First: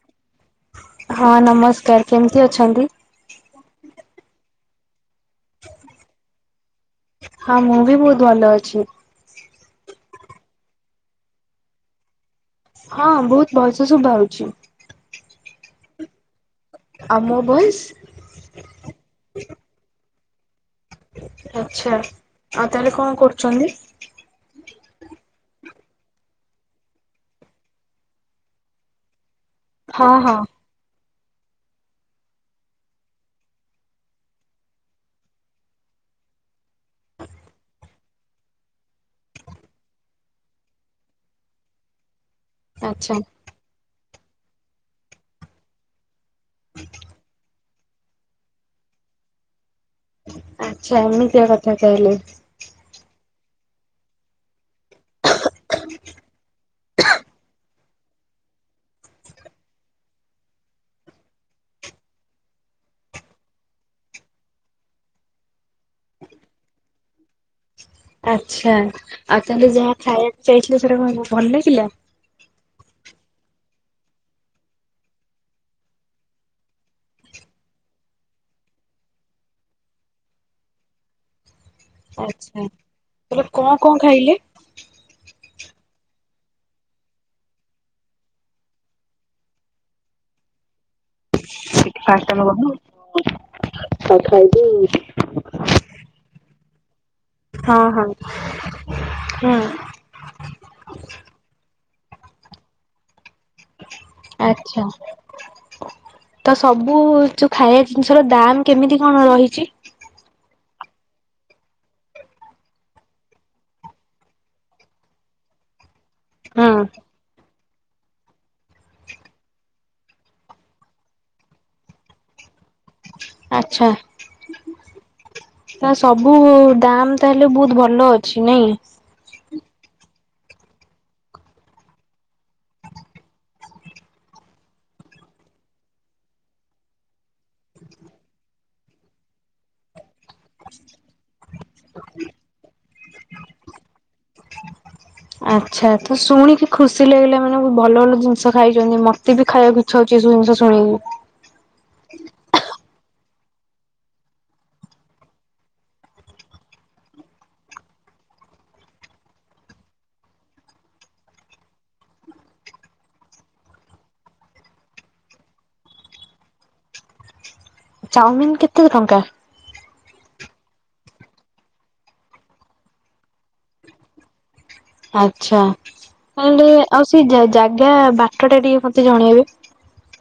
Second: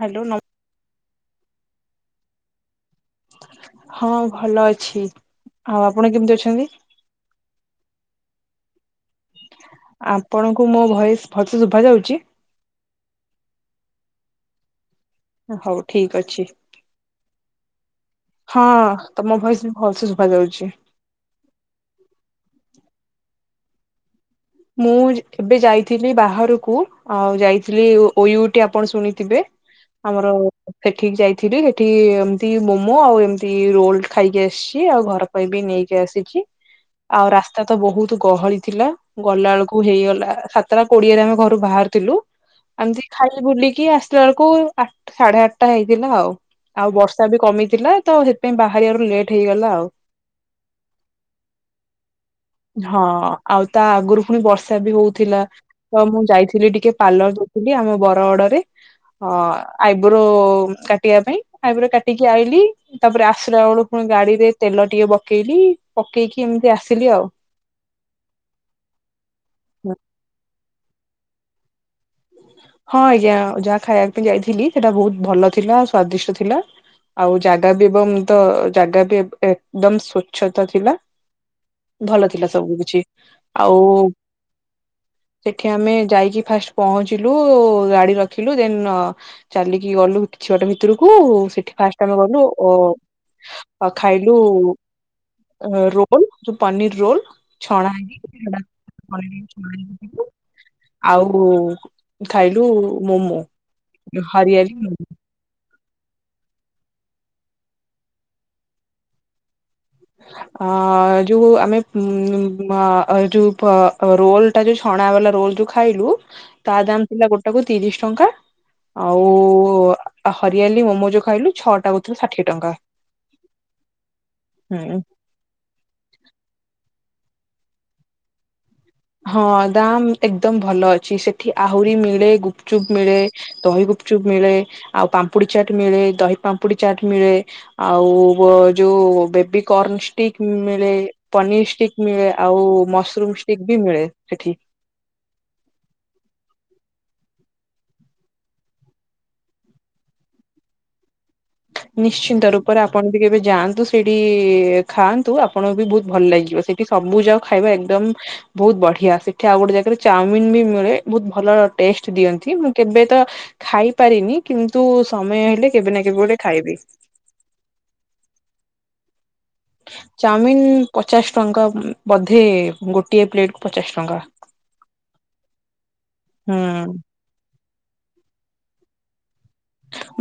Hello ନମ୍ ହଁ ନମସ୍କାର କେମିତି ଅଛନ୍ତି? ହଁ ଭଲ ଅଛି ଆଉ ଆପଣ କେମିତି ଅଛନ୍ତି? ହଁ ମୁଁ ବି ବୋହୁତ ଭଲ ଅଛି। ଆପଣଙ୍କୁ ମୋ ଭଏସ ଭଲସେ ଶୁଭା ଯାଉଚି? ହଁ ବୋହୁତ ଭଲସେ ଶୁଭା ହୋଉଛି। ହୋଉ ଠିକ ଅଛି ମୋ ଭଏସ ହଁ ତମ ଭୟସ ବି ଭଲ ଶୁ ଭାଯାଉଛି। ଚଣ୍ଡୀ ମୁଁ ଏବେ ଯାଇଥିଲି ବାହାରକୁ ଆଉ ଯାଇଥିଲି ଓ ଓ ୟୁ ଟି ଆପଣ ଶୁଣିଥିବେ? ହଁ ଆମର ହଁ ସେଠିକି ଯାଇ ଥିଲି। ହେଠି ଏମତି ମୋମୋ, ଆଉ ଏମିତି ରୋଲ ଖାଇକି ଆସିଛି। ଆଉ ଘର ପାଇଁ ବି ନେଇକି ଆସିଛି। ଆଉ ରାସ୍ତା ତ ବହୁତ ଗହଳି ଥିଲା। ଗଲା ଅଳକୁ ହେଇଗଲା, ସାତଟା କୋଡିଏରେ ଆମେ ଘରୁ ବାହାରଥିଲୁ। ଏମିତି ଆଚ୍ଛା ଖାଇ ବୁଲିକି ଆସିଲା ବେଳକୁ, ଆଠ୍ ସାଢେ ଆଠଟା ହେଇଥିଲା ଆଉ। ଆଉ ବର୍ଷା ବି କମିଥିଲା, ତ ସେଥିପାଇଁ ବାହାରିବାରୁ ଲେଟ ହେଇଗଲା ଆଉ। ଆଚ୍ଛା, ଏମିତିଆ କଥା ତାହେଲେ! ହଁ ଆଉ ତା ଆଗରୁ ପୁଣି ବର୍ଷା ବି ହଉଥିଲା। ତ ମୁଁ ଯାଇଥିଲି ଟିକେ, ପାର୍ଲର ଯାଇଥିଲି ଆମ ବରଗଡରେ। ହଁ, ଆଇବ୍ରୋ କାଟିବା ପାଇଁ ଆଇବ୍ରୋ କାଟିକି ଆଇଲି। ତା'ପରେ ଆସିଲା ବେଳକୁ ଫୁଣ ମୁଁ ଗାଡିରେ ତେଲଟିଏ ପକେଇଲି। ପକେଇକି ଏମିତି ଆସିଲି ଆଉ। ଆଛା, ଆଉ ତାହଲେ ଯାହା ଖାଇବାକୁ ଯାଇଥିଲେ, ସେଟା କଣ ଭଲ ଲାଗିଲା? ହଁ ଆଜ୍ଞା, ଯାହା ଖାଇବାକୁ ପାଇଁ ଯାଇଥିଲି, ସେଟା ବହୁତ ଭଲ ଥିଲା ସ୍ଵାଦିଷ୍ଟ ଥିଲା। ଆଉ ଜାଗା ବି ଏବଂ ତ ଜାଗା ବି ଏବ୍ ଏକଦମ୍ ସ୍ଵଚ୍ଛତା ଥିଲା। ଭଲ ଥିଲା ଆଚ୍ଛା ସବୁ କିଛି। ତାହେଲେ କଣ ଆଉ କଣ ଖାଇଲେ? ସେଠି ଆମେ ଯାଇକି ଫାଷ୍ଟ ପହଞ୍ଚିଲୁ। ଗାଡି ରଖିଲୁ, ଦେନ୍ ଚାଲିକି ଗଲୁ କିଛବାଟ ଭିତରକୁ ସେଠି ଫାଷ୍ଟ ଆମେ ଗଲୁ ଓ ଆଉ ଆ ଖାଇଲୁ ଖାଇଲି ରୋଲ ପନୀର୍ ରୋଲ। ହଁ ଛଣା ହଁ ହେଇକି ଥିଲା ହୁଁ [inaudible] ଆଉ ଖାଇଲୁ ମୋମୋ। ହରିଆଲି ଆଚ୍ଛା। ମମ। ତ ସବୁ-ଉ ଯୋଉ ଖାଇବା ଜିନିଷ ର ଦାମ୍ କେମିତି କଣ ରହିଛି? ଆ-ଆ ଯୋଉ ଆମେ ଉମ୍-ମ ଯୋଉ ପ ରୋଲ୍ ଟା ଯୋଉ ଛଣା ଅ ହେଲା ରୋଲ୍ ଯଉ ଖାଇଲୁ, ହୁଁ ତା ଦାମ ଥିଲା ଗୋଟାକୁ ତିରିଶ ଟଙ୍କା। ଆଉ-ଉ, ହରିଆଲି ମୋମୋ ଯୋଉ ଖାଇଲୁ, ଛଅ ଟା କୁ ଥିରା ଷାଠିଏ ଟଙ୍କା। ଆଛା, ହୁଁ ତ ସବୁ-ଉ ଦାମ ତାହେଲେ, ବହୁତ ଭଲ ଅଛି ନାଇଁ। ହଁ, ଦାମ ଏକଦମ ଭଲ ଅଛି। ସେଠି ଆହୁରି ମିଳେ, ଗୁପଚୁପ ମିଳେ, ଦହି ଗୁପ୍ ଚୁପ୍ ମିଳେ, ଆଉ ପାମ୍ପୁଡି ଚାଟ ମିଳେ, ଦହି ପାମ୍ପୁଡି ଚାଟ ମିଳେ, ଆଉ ଯୋଉ ବେବିିକର୍ଣ ଷ୍ଟିକ ମିଳେ, ପନିର ଷ୍ଟିକ୍ ମିଳେ, ଆଉ ମସରୁମ୍ ଷ୍ଟିକ ବି ମିଳେ ସେଠି। ଆଚ୍ଛା, ତ ଶୁଣିକି ଖୁସି ଲାଗିଲା ମାନେ ଭଲ ଭଲ ଜିନିଷ ଖାଇଛନ୍ତି। ମତେ ବି ଖାଇବାକୁ ଇଚ୍ଛା ହଉଛି। ଯଉ ଇନ୍ସ ଶୁଣିକି। ନିଶ୍ଚିନ୍ତ ରୂପରେ ଆପଣ କେବେ ଯାଆନ୍ତୁ, ସେଇଠି-ଇ ଖାଆନ୍ତୁ। ଆପଣଙ୍କୁ ବି ବହୁତ ଭଲ ଲାଗିବ। ସେଠି ସବୁ ଯାକ ଖାଇବା ଏକଦମ୍ ବହୁତ ବଢିଆ! ସେଠି ଆଉ ଗୋଟେ ଜାଗାରେ ଚାଉମିନ ବି ମିଳେ। ବହୁତ ଭଲ ଟେଷ୍ଟ ଦିଅନ୍ତି। ମୁଁ କେବେ ତ ମୁଁ ଖାଇପାରିନି। କିନ୍ତୁ ସମୟ ହେଲେ କେବେ ନା କେବେ ଗୋଟେ ଖାଇବି? ଚାଉମିିନ୍ କେତେ ଟଙ୍କା? ଚାଓମିିନ୍ ପଚାଶ ଟଙ୍କା ବଧେ-ଏ, ଗୋଟିଏ ପ୍ଲେଟକୁ ପଚାଶ ଟଙ୍କା। ଆଛା, ତାଲେ ହୁଁ। ଆଉ ସେ ଜାଗା ବାଟ ଟା ଟିକେ ମତେ ଜଣେଇବେ।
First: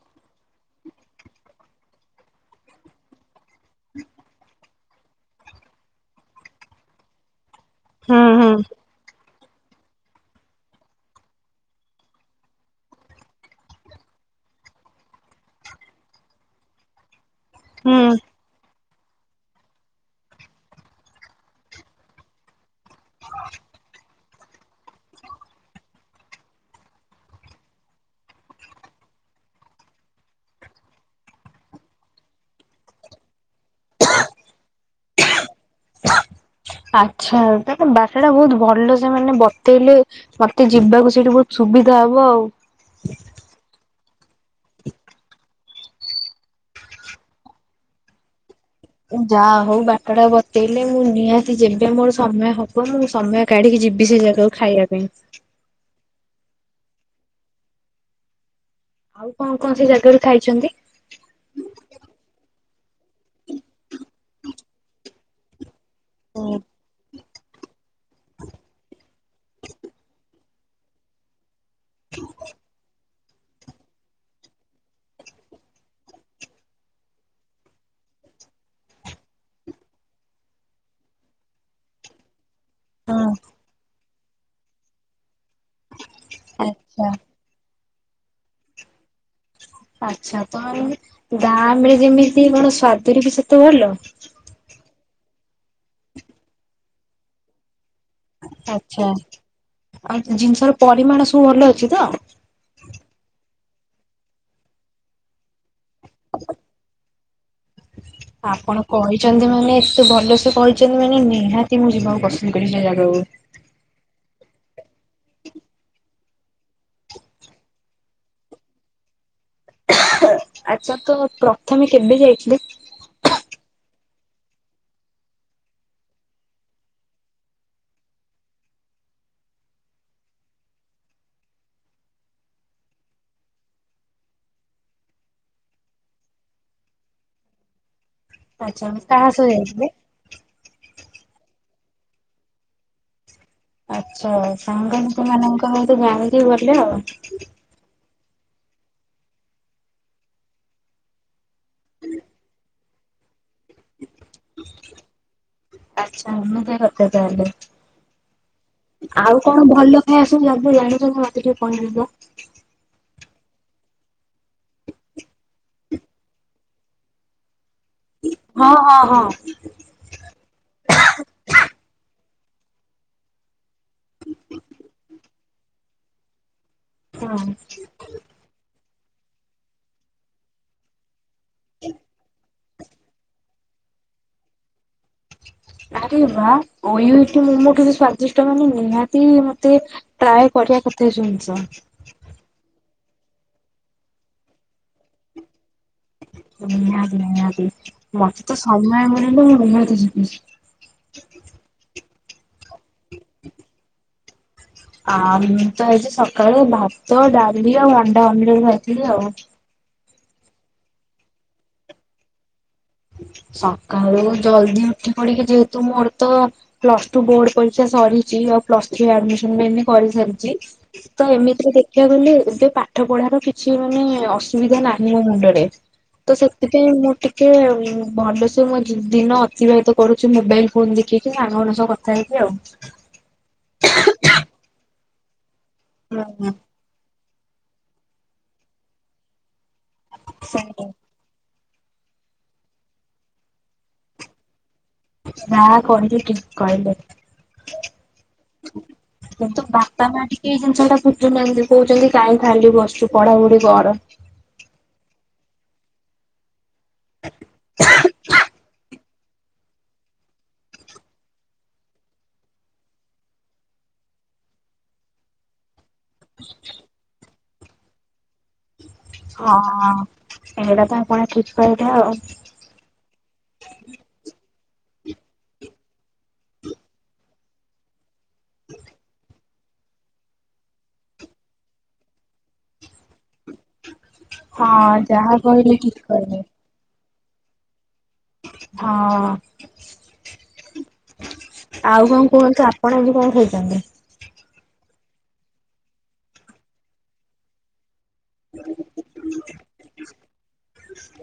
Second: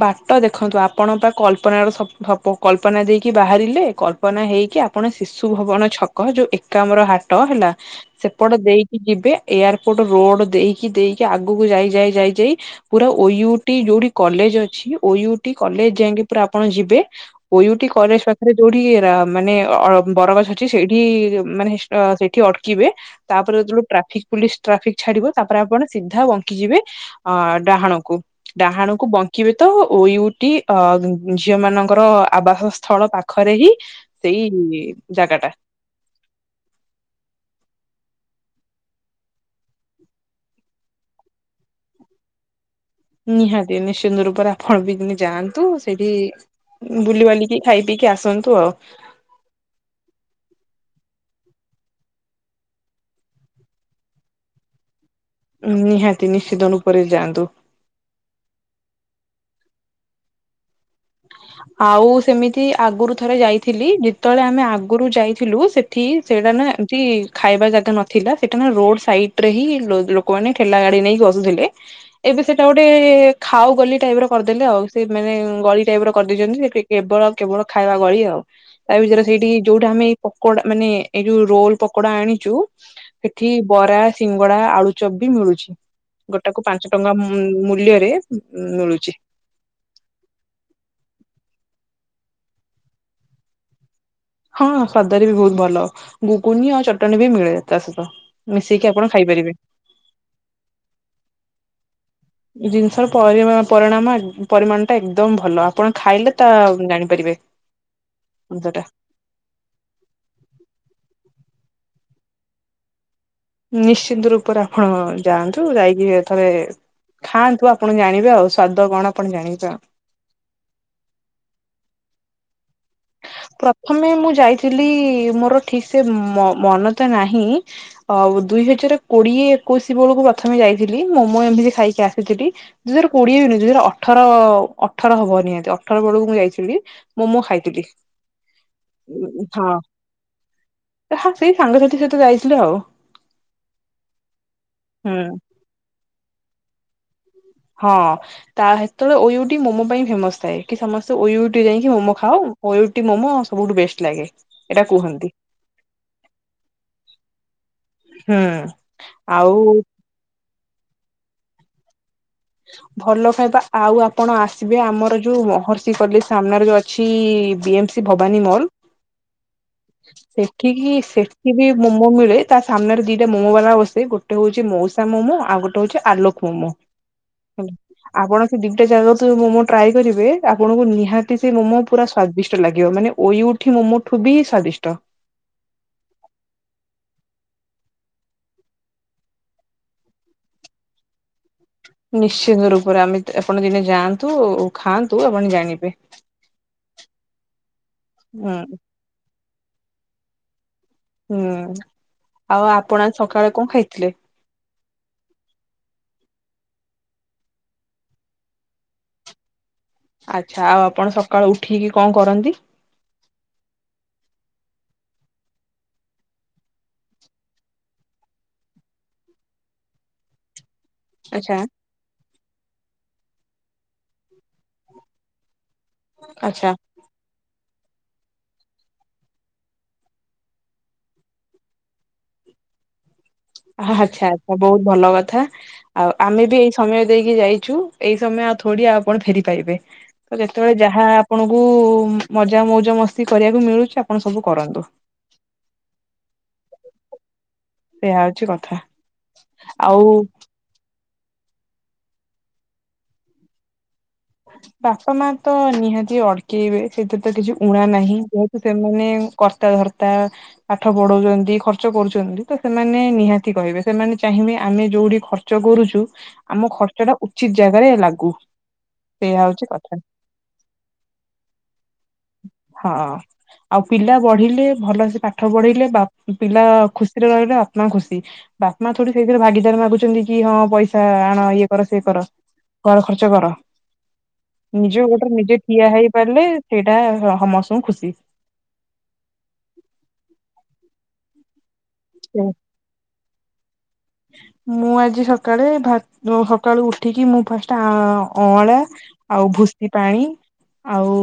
ବାଟ ଦେଖନ୍ତୁ, ଆପଣ ପା କଳ୍ପନାର ସ ସପୁ କଳ୍ପନା ଦେଇକି ବାହାରିଲେ। କଳ୍ପନା ହେଇକି ଆପ୍ ଆପଣ ଶିଶୁ ଭବନ ଛକ, ଯୋଉ ଏକାମ୍ର ହାଟ ହେଲା, ହୁଁ ହୁଁ ସେପଟ ଦେଇକି ଯିବେ ଏୟାରପୋର୍ଟ ରୋଡ୍ ଦେଇକି ଦେଇକି, ଆଗକୁ ଯାଇ ଯାଇ ଯାଇ ଯାଇ ପୁରା ଓ ୟୁ ଟି ଯୋଉଠି କଲେଜ ଅଛି, ଓ ୟୁ ଟି କଲେଜ ଯାଇକି ପୁରା ଆପଣ ଯିବେ। ଓ ୟୁ ଟି ହୁଁ କଲେଜ ପାଖରେ ଯୋଉଟି ଠି ର ମାନେ ଅ ବରଗଛ ଅଛି। ସେଇଠି-ଇ ମାନେ ସେଠି ଅଟ୍ କିବେ, ତା'ପରେ ଯେତେବେଳୁ ଟ୍ରାଫିକ୍ ପୁଲିସ ଟ୍ରାଫିକ୍ ଛାଡିବ। ତା'ପରେ ଆପଣ ସିଧା ବଙ୍କି ଯିବେ, ଅ ଡାହାଣକୁ। ଡାହାଣ କୁ ବଙ୍କିବେ ତ, ଓ ୟୁ ଟି ଅ ଝିଅ ମାନଙ୍କର ଆବାସ ସ୍ଥଳ ପାଖରେ ହି ସେଇ-ଇ ଜାଗାଟା। ଆଚ୍ଛା, ତା ବାଟ ଟା ବହୁତ ଭଲ ସେ ମାନେ ବତେଇଲେ, ମତେ ଯିବାକୁ ସେଇଠି ବହୁତ ସୁ ସୁବିଧା ହବ ଆଉ। ନିହାତି ନିଶ୍ଚିନ୍ତ ରୂପରେ ଆପଣ ବି ଦିନେ ଯାଆନ୍ତୁ ସେଇଠି ବୁଲିିବାଲିକି ଖାଇପିଇକି ଆସନ୍ତୁ ଆଉ। ଯା ହଉ ବାଟଟା ବତେଇଲେ। ମୁଁ ନିହାତି ଯେବେ ମୋର ସମୟ ହବ ମୁଁ ସମୟ କାଢିକି ଯିବି ସେ ଜାଗାକୁ ଖାଇବା ପାଇଁ। ନିହାତି ନିଶ୍ଚିତ ରୁପରେ ଯାଆନ୍ତୁ। ଆଉ କଣ କଣ ସେ ଜାଗାରୁ ଖାଇଛନ୍ତି? ଆଉ ସେମିତି ଆଗରୁ ଥରେ ଯାଇଥିଲି ଯେତେବେଳେ ଆମେ ଆଗରୁ ଯାଇଥିଲୁ ସେ ଠି ସେଇଟା ହୁଁ ନା ଏମତି ଖାଇବା ଜାଗା ନଥିଲା ସେଇଟା ନା ରୋଡ ସାଇଟରେ ହିଁ ଲୋକମାନେ ଠେଲା ଗାଡି ନେଇକି ବସୁଥିଲେ ଏବେ ସେଇଟା ଗୋଟେ ଖାଉ ଗଲି ଟାଇପ ର କରିଦେଲେ ଆଉ ସେ ମାନେ ଗଳି ଟାଇପର କରିଦେଇଛନ୍ତି କେବଳ କେବଳ ଖାଇବା ଗଳି ଆଉ ତା ଭିତରେ ସେଇଠି ଯୋଉଟା ଆମେ ପକଡା ମାନେ ଏଇ ଯୋଉ ରୋଲ ପକୋଡା ଆଣିଛୁ ହଁ। ସେଠି ବରା ସିଙ୍ଗଡା ଆଳୁଚପ ବି ମିଳୁଛି। ଗୋଟାକୁ ପାଞ୍ଚ ଆଚ୍ଛା ଟଙ୍କା ମୂଲ୍ୟରେ ମିଳୁଛି। ଆଚ୍ଛା ତ। ମାନେ ଦାମରେ ଯେମିତି କଣ ସ୍ଵାଦରେ ବି ସେତେ ଭଲ? ହଁ ସ୍ୱାଦରେ ବି ବହୁତ ଭଲ ଗୁଗୁନି ଆଉ ଚଟଣି ବି ମିଳେ ତା ସହିତ। ମିଶେଇକି ଆପଣ ଆଚ୍ଛା ଖାଇପାରିବେ। ଆଉ ଜିନିଷର ପରିମାଣ ସବୁ ଭଲ ଅଛି ତ। ଜିନିଷର ପରିଣାମ ପରିମାଣଟା ଏକଦମ ଭଲ ଆପଣ ଖାଇଲେ ତା ଜାଣିପାରିବେ। ଜିନିଷଟା। ଆପଣ କହିଛନ୍ତି ମାନେ ଏତେ ଭଲସେ କହିଛନ୍ତି ମାନେ ନିହାତି ମୁଁ ଯିବାକୁ ପସନ୍ଦ କରି ଜାଗାକୁ ନିଶ୍ଚିନ୍ତ ରୂପରେ ଆପଣ ଯାଆନ୍ତୁ ଯାଇକି ଥରେ ଖାଆନ୍ତୁ ଆପଣ ଜାଣିବେ ଆଉ ସ୍ଵାଦ କଣ ଆପଣ ଜାଣିବେ। ଆଉ। ଆଚ୍ଛା ତ ପ୍ରଥମେ କେବେ ଯାଇଥିଲେ? [inaudible] ପ୍ରଥମେ ମୁଁ ଯାଇଥିଲି ମୋର ଠିକ ସେ ମ ମନ ତ ନାହିଁ। ଦୁଇ ହଜାର କୋଡିଏ ଏକୋଇଶି ବେଳକୁ ପ୍ରଥମେ ଯାଇଥିଲି ମୋମୋ ଏମିତି ଖାଇକି ଆସିଥିଲି ଦୁଇ ହଜାର କୋଡିଏ ଦୁଇ ହଜାର ଅଠର ଅଠର ହବ ନିହାତି ଅଠର ବେଳକୁ ମୁଁ ଯାଇଥିଲି ମୋମୋ ଖାଇଥିଲି। ଆଚ୍ଛା କାହା ସହ ହଁ ଯାଇଥିଲେ? ହଁ ସେଇ ସାଙ୍ଗସାଥି ସହ ଯାଇଥିଲୁ ଆଉ। ଆଚ୍ଛା ହୁଁ। ସାଙ୍ଗସାଥୀମାନଙ୍କ ସତ ଜାଣିକି ଗଲେ ଆଉ। ହଁ ତା ସେତେବେଳେ ଓୟୁଇଟି ମୋମୋ ପାଇଁ ଫେମସ ଥାଏ କି ସମସ୍ତେ ଓୟୁଇଟି ଯାଇକି ମୋମୋ ଖାାଅ। ଓୟୁଇଟି ମୋମୋ ସବୁଠୁ ବେଷ୍ଟ ଲାଗେ ଏଇଟା କୁହନ୍ତି। ଆଚ୍ଛା ଏମିତି କଥା ତାହଲେ ହୁଁ ଆଉ କଣ ଭଲ ଖାଇବା ସବୁ ଯା ଜାଣିଛନ୍ତି ମତେ ଟିକେ କହିବେ ତ। ଭଲ ଖାଇବା ଆଉ ଆପଣ ଆସିବେ ଆମର ଯୋଉ ମହର୍ଷି କଲେଜ ସାମ୍ନାରେ ଯୋଉ ଅଛି ବି ଏମ ଭବାନୀ ମଲ ହଁ ହଁ ହଁ ସେଠିକି ସେଠି ବି ମୋମୋ ମିଳେ। ତା ସାମ୍ନରେ ଦିଟା ମୋମୋ ବାଲା ବସେ ଗୋଟେ ହଉଛି ମଉସା ମୋମୋ ଆଉ ଗୋଟେ ହଉଛି ଆ ଲୋପ ମୋମୋ ହଁ। ହେଲା, ଆପଣ ସେଠି ଗୋଟେ ଜାଗା ମମୋ ଟ୍ରାଏ କରିବେ ଆପଣଙ୍କୁ ନିହାତି ସେ ମୋମୋ ପୁରା ସ୍ୱାଦିଷ୍ଟ ଲାଗିବ ଅୟୁଠି ମୋମୋ ମୁଠୁ ବି ସ୍ଵାଦିଷ୍ଟ। ଆରେ ବା ଓୟୁଏଟି ମୋମୋ ଠୁ ବି ସ୍ଵାଦିଷ୍ଟ ମାନେ ନିହାତି ମତେ ଟ୍ରାଏ କରିବା କତେ ଜିନିଷ। ନିଶ୍ଚିନ୍ତ ରୂପରେ ଆମେ ଆପଣ ଦିନେ ଯାଆନ୍ତୁ ଆ ଖାଆନ୍ତୁ ଆପଣ ଜାଣିବେ। ନିହାତି ନିହାତି ହୁଁ ମୋତେ ସମୟ ମିଳିଲେ ମୁଁ ନିହାତି ଯିବି। ହୁଁ ଆଉ ଆପଣ ସକାଳେ କଣ ଖାଇଥିଲେ? ଆ ମୁଁ ତ ଆଜି ସକାଳେ ଭାତ ଡାଲି ଆଉ ଅଣ୍ଡା ଅମଲେଟ ଖାଇଥିଲି ଆଉ। ଆଚ୍ଛା ଆଉ ଆପଣ ସକାଳୁ ଉଠିକି କଣ କରନ୍ତି? ସକାଳୁ ଜଲଦି ଉଠି ପଡିକି ଯେହେତୁ ମୋର ତ ପ୍ଲସ ଟୁ ବୋର୍ଡ ପରୀକ୍ଷା ସରିଛି। ପ୍ଲସ୍ ଥ୍ରୀ ଆଡମିସନ ବି ଏଇନେ କରିସାରିଛି। ତ ଆଚ୍ଛା ଏମିତିରେ ଦେଖିବାକୁ ଗଲେ ଏବେ ପାଠ ପଢାର କିଛି ମାନେ ଅସୁବିଧା ନାହିଁ ମୋ ମୁଣ୍ଡରେ। ତ ଆଚ୍ଛା ସେଥିପାଇଁ ମୁଁ ଟିକେ ଭଲସେ ମୁଁ ଦିନ ଅତିବାହିତ କରୁଛି ମୋବାଇଲ ଫୋନ ଦେଖିକି ସାଙ୍ଗ ମାନଙ୍କ ସହ କଥା ହେଇକି ଆଉ। ଆଚ୍ଛା ଆଚ୍ଛା ବହୁତ ଭଲ କଥା। ଆଉ ଆମେ ହୁଁ ବି ଏଇ ସମୟ ଦେଇକି ଯାଇଛୁ। ଏଇ ସମୟ ଆଉ ଥୋଡି ଆଉ ଆପଣ ଫେରି ପାଇବେ ତ ଯେତେବେଳେ ସେଇ ଯାହା ଆପଣ ବୁ ମଜା ମଉଜ ମସ୍ତି କରିବାକୁ ମିଳୁଛି ଆପଣ ସବୁ କରନ୍ତୁ। ଯାହା କହିଲେ ଠିକ କହିଲେ। ଏହା ହଉଛି କଥା କିନ୍ତୁ ବାପା ଆଉ ମା ଟିକେ ଏଇ ଜିନିଷ ଟାକୁ ଝୁ ନାହାନ୍ତି କହୁଛନ୍ତି କାହିଁ ଖାଲି ବସୁଚୁ ପଢାପଢି କର। ବାପା ମା ତ ନିହାତି ଅଟକେଇବେ ସେଥିରେ ତ କିଛି ଊଣା ନାହିଁ ଯେହେତୁ ସେମାନେ କର୍ତ୍ତା ଧର୍ତ୍ତା ପାଠ ପଢଉଛନ୍ତି ଖର୍ଚ୍ଚ କରୁଛନ୍ତି ତ ସେମାନେ ନିହାତି କହିବେ ସେମାନେ ଚାହି ବେ ଆମେ ଯୋଉଠି ଖର୍ଚ୍ଚ କରୁଛୁ ଆମ ଖର୍ଚ୍ଚ ଟା ଉଚିତ ଜାଗାରେ ଲାଗୁ। ସେଇୟା ହଉଛି ହଁ କଥା ଏଇଟା ତ ଆପଣ ଠିକ୍ କହିଲେ ଆଉ। ହଁ ଆଉ ପିଲା ବଢିଲେ ଭଲ ପାଠ ପଢ଼ିଲେ ବା ପିଲା ଖୁସିରେ ରହିଲେ ବାପ୍ ମା ଖୁସି। ବାପା ମାଆ ଥୋଡ଼ି ସେଇଥିରେ ଭାଗିଦାର ମାଗୁଛନ୍ତି ଣିକି ହଁ ପଇସା ଆଣ ଇଏ କର ସିଏ କର ଘର ଖର୍ଚ୍ଚ କର। ହଁ ନିଜେ ଗୋଡ଼ରେ ଯାହା ନିଜେ କହିଲେ ଠିଆ ଠିକ ହେଇ କହିଲେ। ପାରିଲେ ସେଇଟା ସମସ୍ତଙ୍କୁ ଖୁସି। ହଁ। ଆଉ କଣ କୁହନ୍ତୁ ଆପଣ ଆଜି କଣ ଖାଇଛନ୍ତି? ମୁଁ ଆଜି ସକାଳେ ଭା ଯୋଉ ସକାଳୁ ଉଠିକି ମୁଁ ଫାଷ୍ଟ ଆମ୍ ଆ ଅଁଳା ଆଉ ଭୁସି ପାଣି ଆଉ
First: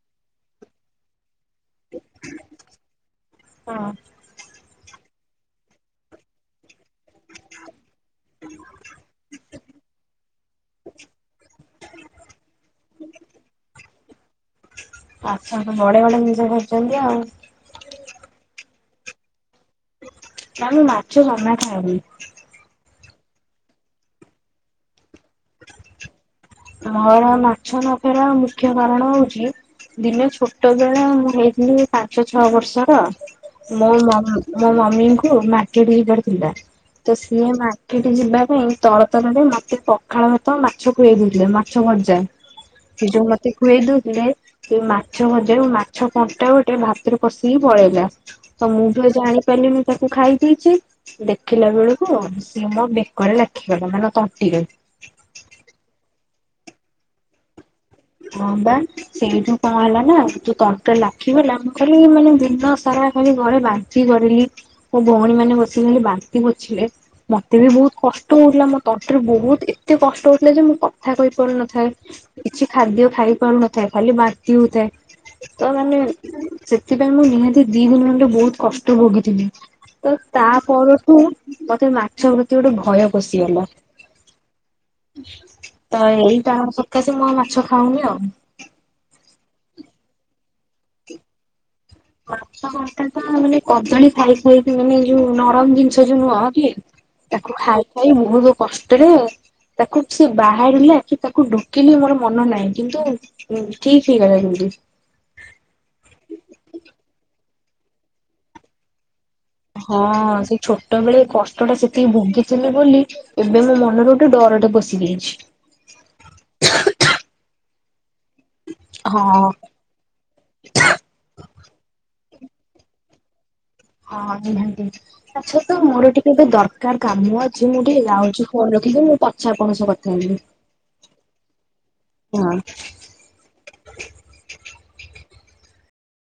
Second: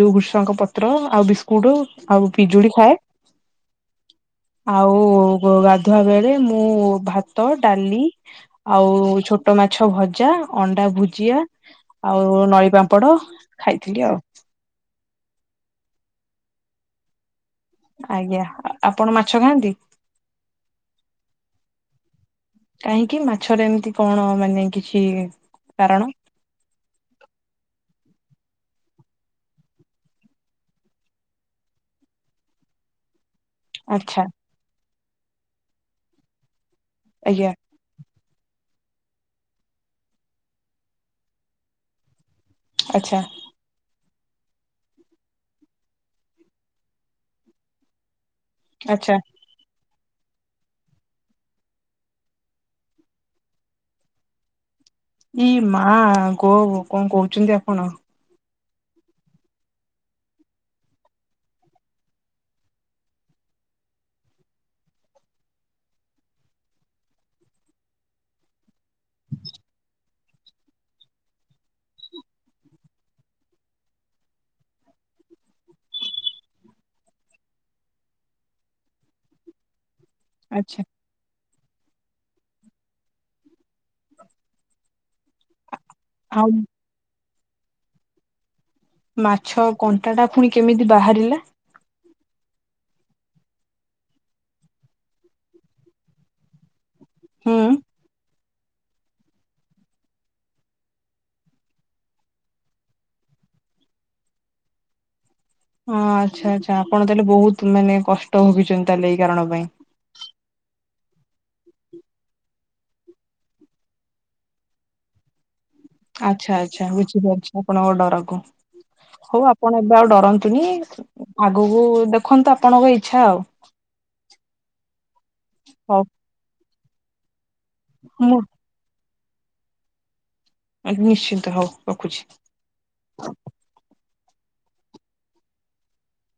ଯୋଉ ଭୁସ୍ ଙ୍କ ପତ୍ର ଆଉ ବିସ୍କୁଟ ଆଉ ପିଜୁଳି ଖାଏ। ହଁ ଆଉ ଗା-ଗାଧୁଆ ବେଳେ ମୁଁ ଭା ତ ଡାଲି ଆଉ ଛୋଟ ମାଛ ଭଜା ଅଣ୍ଡା ଭୁଜିଆ ଆଉ ନଈ ପାମ୍ପଡ ଖାଇଥିଲି ଆଉ। ଆଚ୍ଛା ବଢିଆ ବଢ଼ିଆ ଜିନିଷ ଖାଇଚନ୍ତି ଆଉ। ଆଜ୍ଞା ଆପଣ ମାଛ ଖାଆନ୍ତି? ତମେ ମାଛ ଜମା ଖାଅନି। କାହିଁକି ମାଛର ଏମତି କଣ ମାନେ କିଛି କାରଣ ମୋର ମାଛ ନଖାଇବାର ମୁଖ୍ୟ କାରଣ ହଉଛି ଦିନ ଛୋଟ ବେଳ ମୁଁ ହେଇଥିଲି ପାଞ୍ଚ ଛଅ ବର୍ଷର ମୋ ମ ଆଚ୍ଛା ମୋ ମମିଙ୍କୁ ମାର୍କେଟ ଯିବାର ଥିଲା ତ ସିଏ ଆଜ୍ଞା ମାର୍କେଟ ଯିବା ପାଇଁ ତର ତରରେ ମତେ ପଖାଳ ଭାତ ମାଛ ଖୁଏଇଦେଇ ଥିଲେ ମାଛ ଭଜା। ସିଏ ଆଚ୍ଛା ଯୋଉ ମତେ ଖୁଏଇଦୋ ରେ ସେ ମାଛ ଭଜାରୁ ମାଛ କଣ୍ଟା ଗୋଟେ ଭାତରେ ପଷିକି ପଳେଇଲା ତ ମୁଁ ଟିକେ ଆଚ୍ଛା ଜାଣିପାରିଲିନି ତାକୁ ଖାଇ ଦେଇଛି ଦେଖିଲା ବେଳକୁ ଆ ସିଏ ମୋ ବେକରେ ଲାକିଗଲା ମାନେ ତଣ୍ଟିରେ। ଇ ମା ଗୋ କଣ କହୁଛନ୍ତି ଆପଣ? ହଁ ବା ସେଇଠୁ କଣ ହେଲା ନା ତୁ ତଣ୍ଟି ରେ ଲାଖିଗଲା ମୁଁ ଖାଲି ମାନେ ଦିନ ସାରା ଖାଲି ଘରେ ବାନ୍ତି କରିଲି ମୋ ଭଉଣୀ ମାନେ ବସିିକି ବାନ୍ତି ପୋଛିଲେ ମତେ ବି ବହୁତ କଷ୍ଟ ହଉଥିଲା ମ ତଣ୍ଟିରେ ବହୁତ ଏତେ କଷ୍ଟ ହଉଥିଲା ଯେ ମୁଁ କଥା କହି ପାରୁନଥାଏ କିଛି ଖାଦ୍ୟ ଖାଇ ପାରୁନଥାଏ। ଖାଲି ବାନ୍ତି ହଉଥାଏ। ତ ମାନେ ସେଥିପାଇଁ ମୁଁ ନିହାତି ଦି ଦିନ ଖଣ୍ଡେ ବହୁତ କଷ୍ଟ ଭୋଗିଥିଲି। ତ ତା ଆଚ୍ଛା ପରଠୁ ମତେ ମାଛ ପ୍ରତି ଗୋଟେ ଭୟ ପସିିଗଲା। ତ ଆଉ ଏଇଟା ସକାଶେ ମୁଁ ଆଉ ମାଛ ଖାଉନି ଆଉ। ମାଛ କଣ୍ଟା ଟା ପୁଣି କେମିତି ବାହାରିଲା? ମାଛ କଣ୍ଟାଟା ମାନେ କଦଳୀ ଖାଇ ଖାଇକି ମାନେ ଯୋଉ ନରମ ଜିନିଷ ଯୋଉ ନୁହଁ କି? ହୁଁ ତାକୁ ଖାଇ ଖାଇ ବହୁତ କଷ୍ଟରେ ତାକୁ ସେ ବାହାରିଲା କି ତାକୁ ଢୋକିଲି ମୋର ମନ ନାହିଁ କିନ୍ତୁ ଠିକ ହେଇଗଲା ଦିଦି। ହଁ ଆଚ୍ଛା ଆଚ୍ଛା ଆପଣ ତାହେଲେ ବହୁତ ମାନେ କଷ୍ଟ ଭୋଗିଛନ୍ତି ତାହାଲେ ହଁ ସେଇ ଛୋଟ ଛୋଟବେଳେ କଷ୍ଟଟା ସେତିକି ଭୋଗିଥିଲି ବୋଲି ଏବେ ମୋ ମନରେ ଗୋଟେ ଡରଟେ ପଶି ଯାଇଛି। ଆଚ୍ଛା ଆଚ୍ଛା ବୁଝିପାରୁଛି ଆପଣଙ୍କ ଡର। ହଁ କଣ ହଉ ଆପଣ ଏବେ ଆଉ ଡରନ୍ତୁନି ଆଗକୁ ଦେଖ ଦେଖନ୍ତୁ ଆପଣଙ୍କ ଇଚ୍ଛା ଆଉ। ହଁ ନିହାତି ତାଛଡା ତ ହଉ ମୋର ଟିକେ ଏବେ ଦରକାର କାମ। ମୁଁ ଟିକେ ମୁଁ ଯାଉଛି ଫୋନ ରଖିକି ମୁଁ ପଛେ ଆପଣଙ୍କ ସହ କଥା ହେବି। ଆ ନିଶ୍ଚିନ୍ତ ହଉ ରଖୁଛି। ହଁ।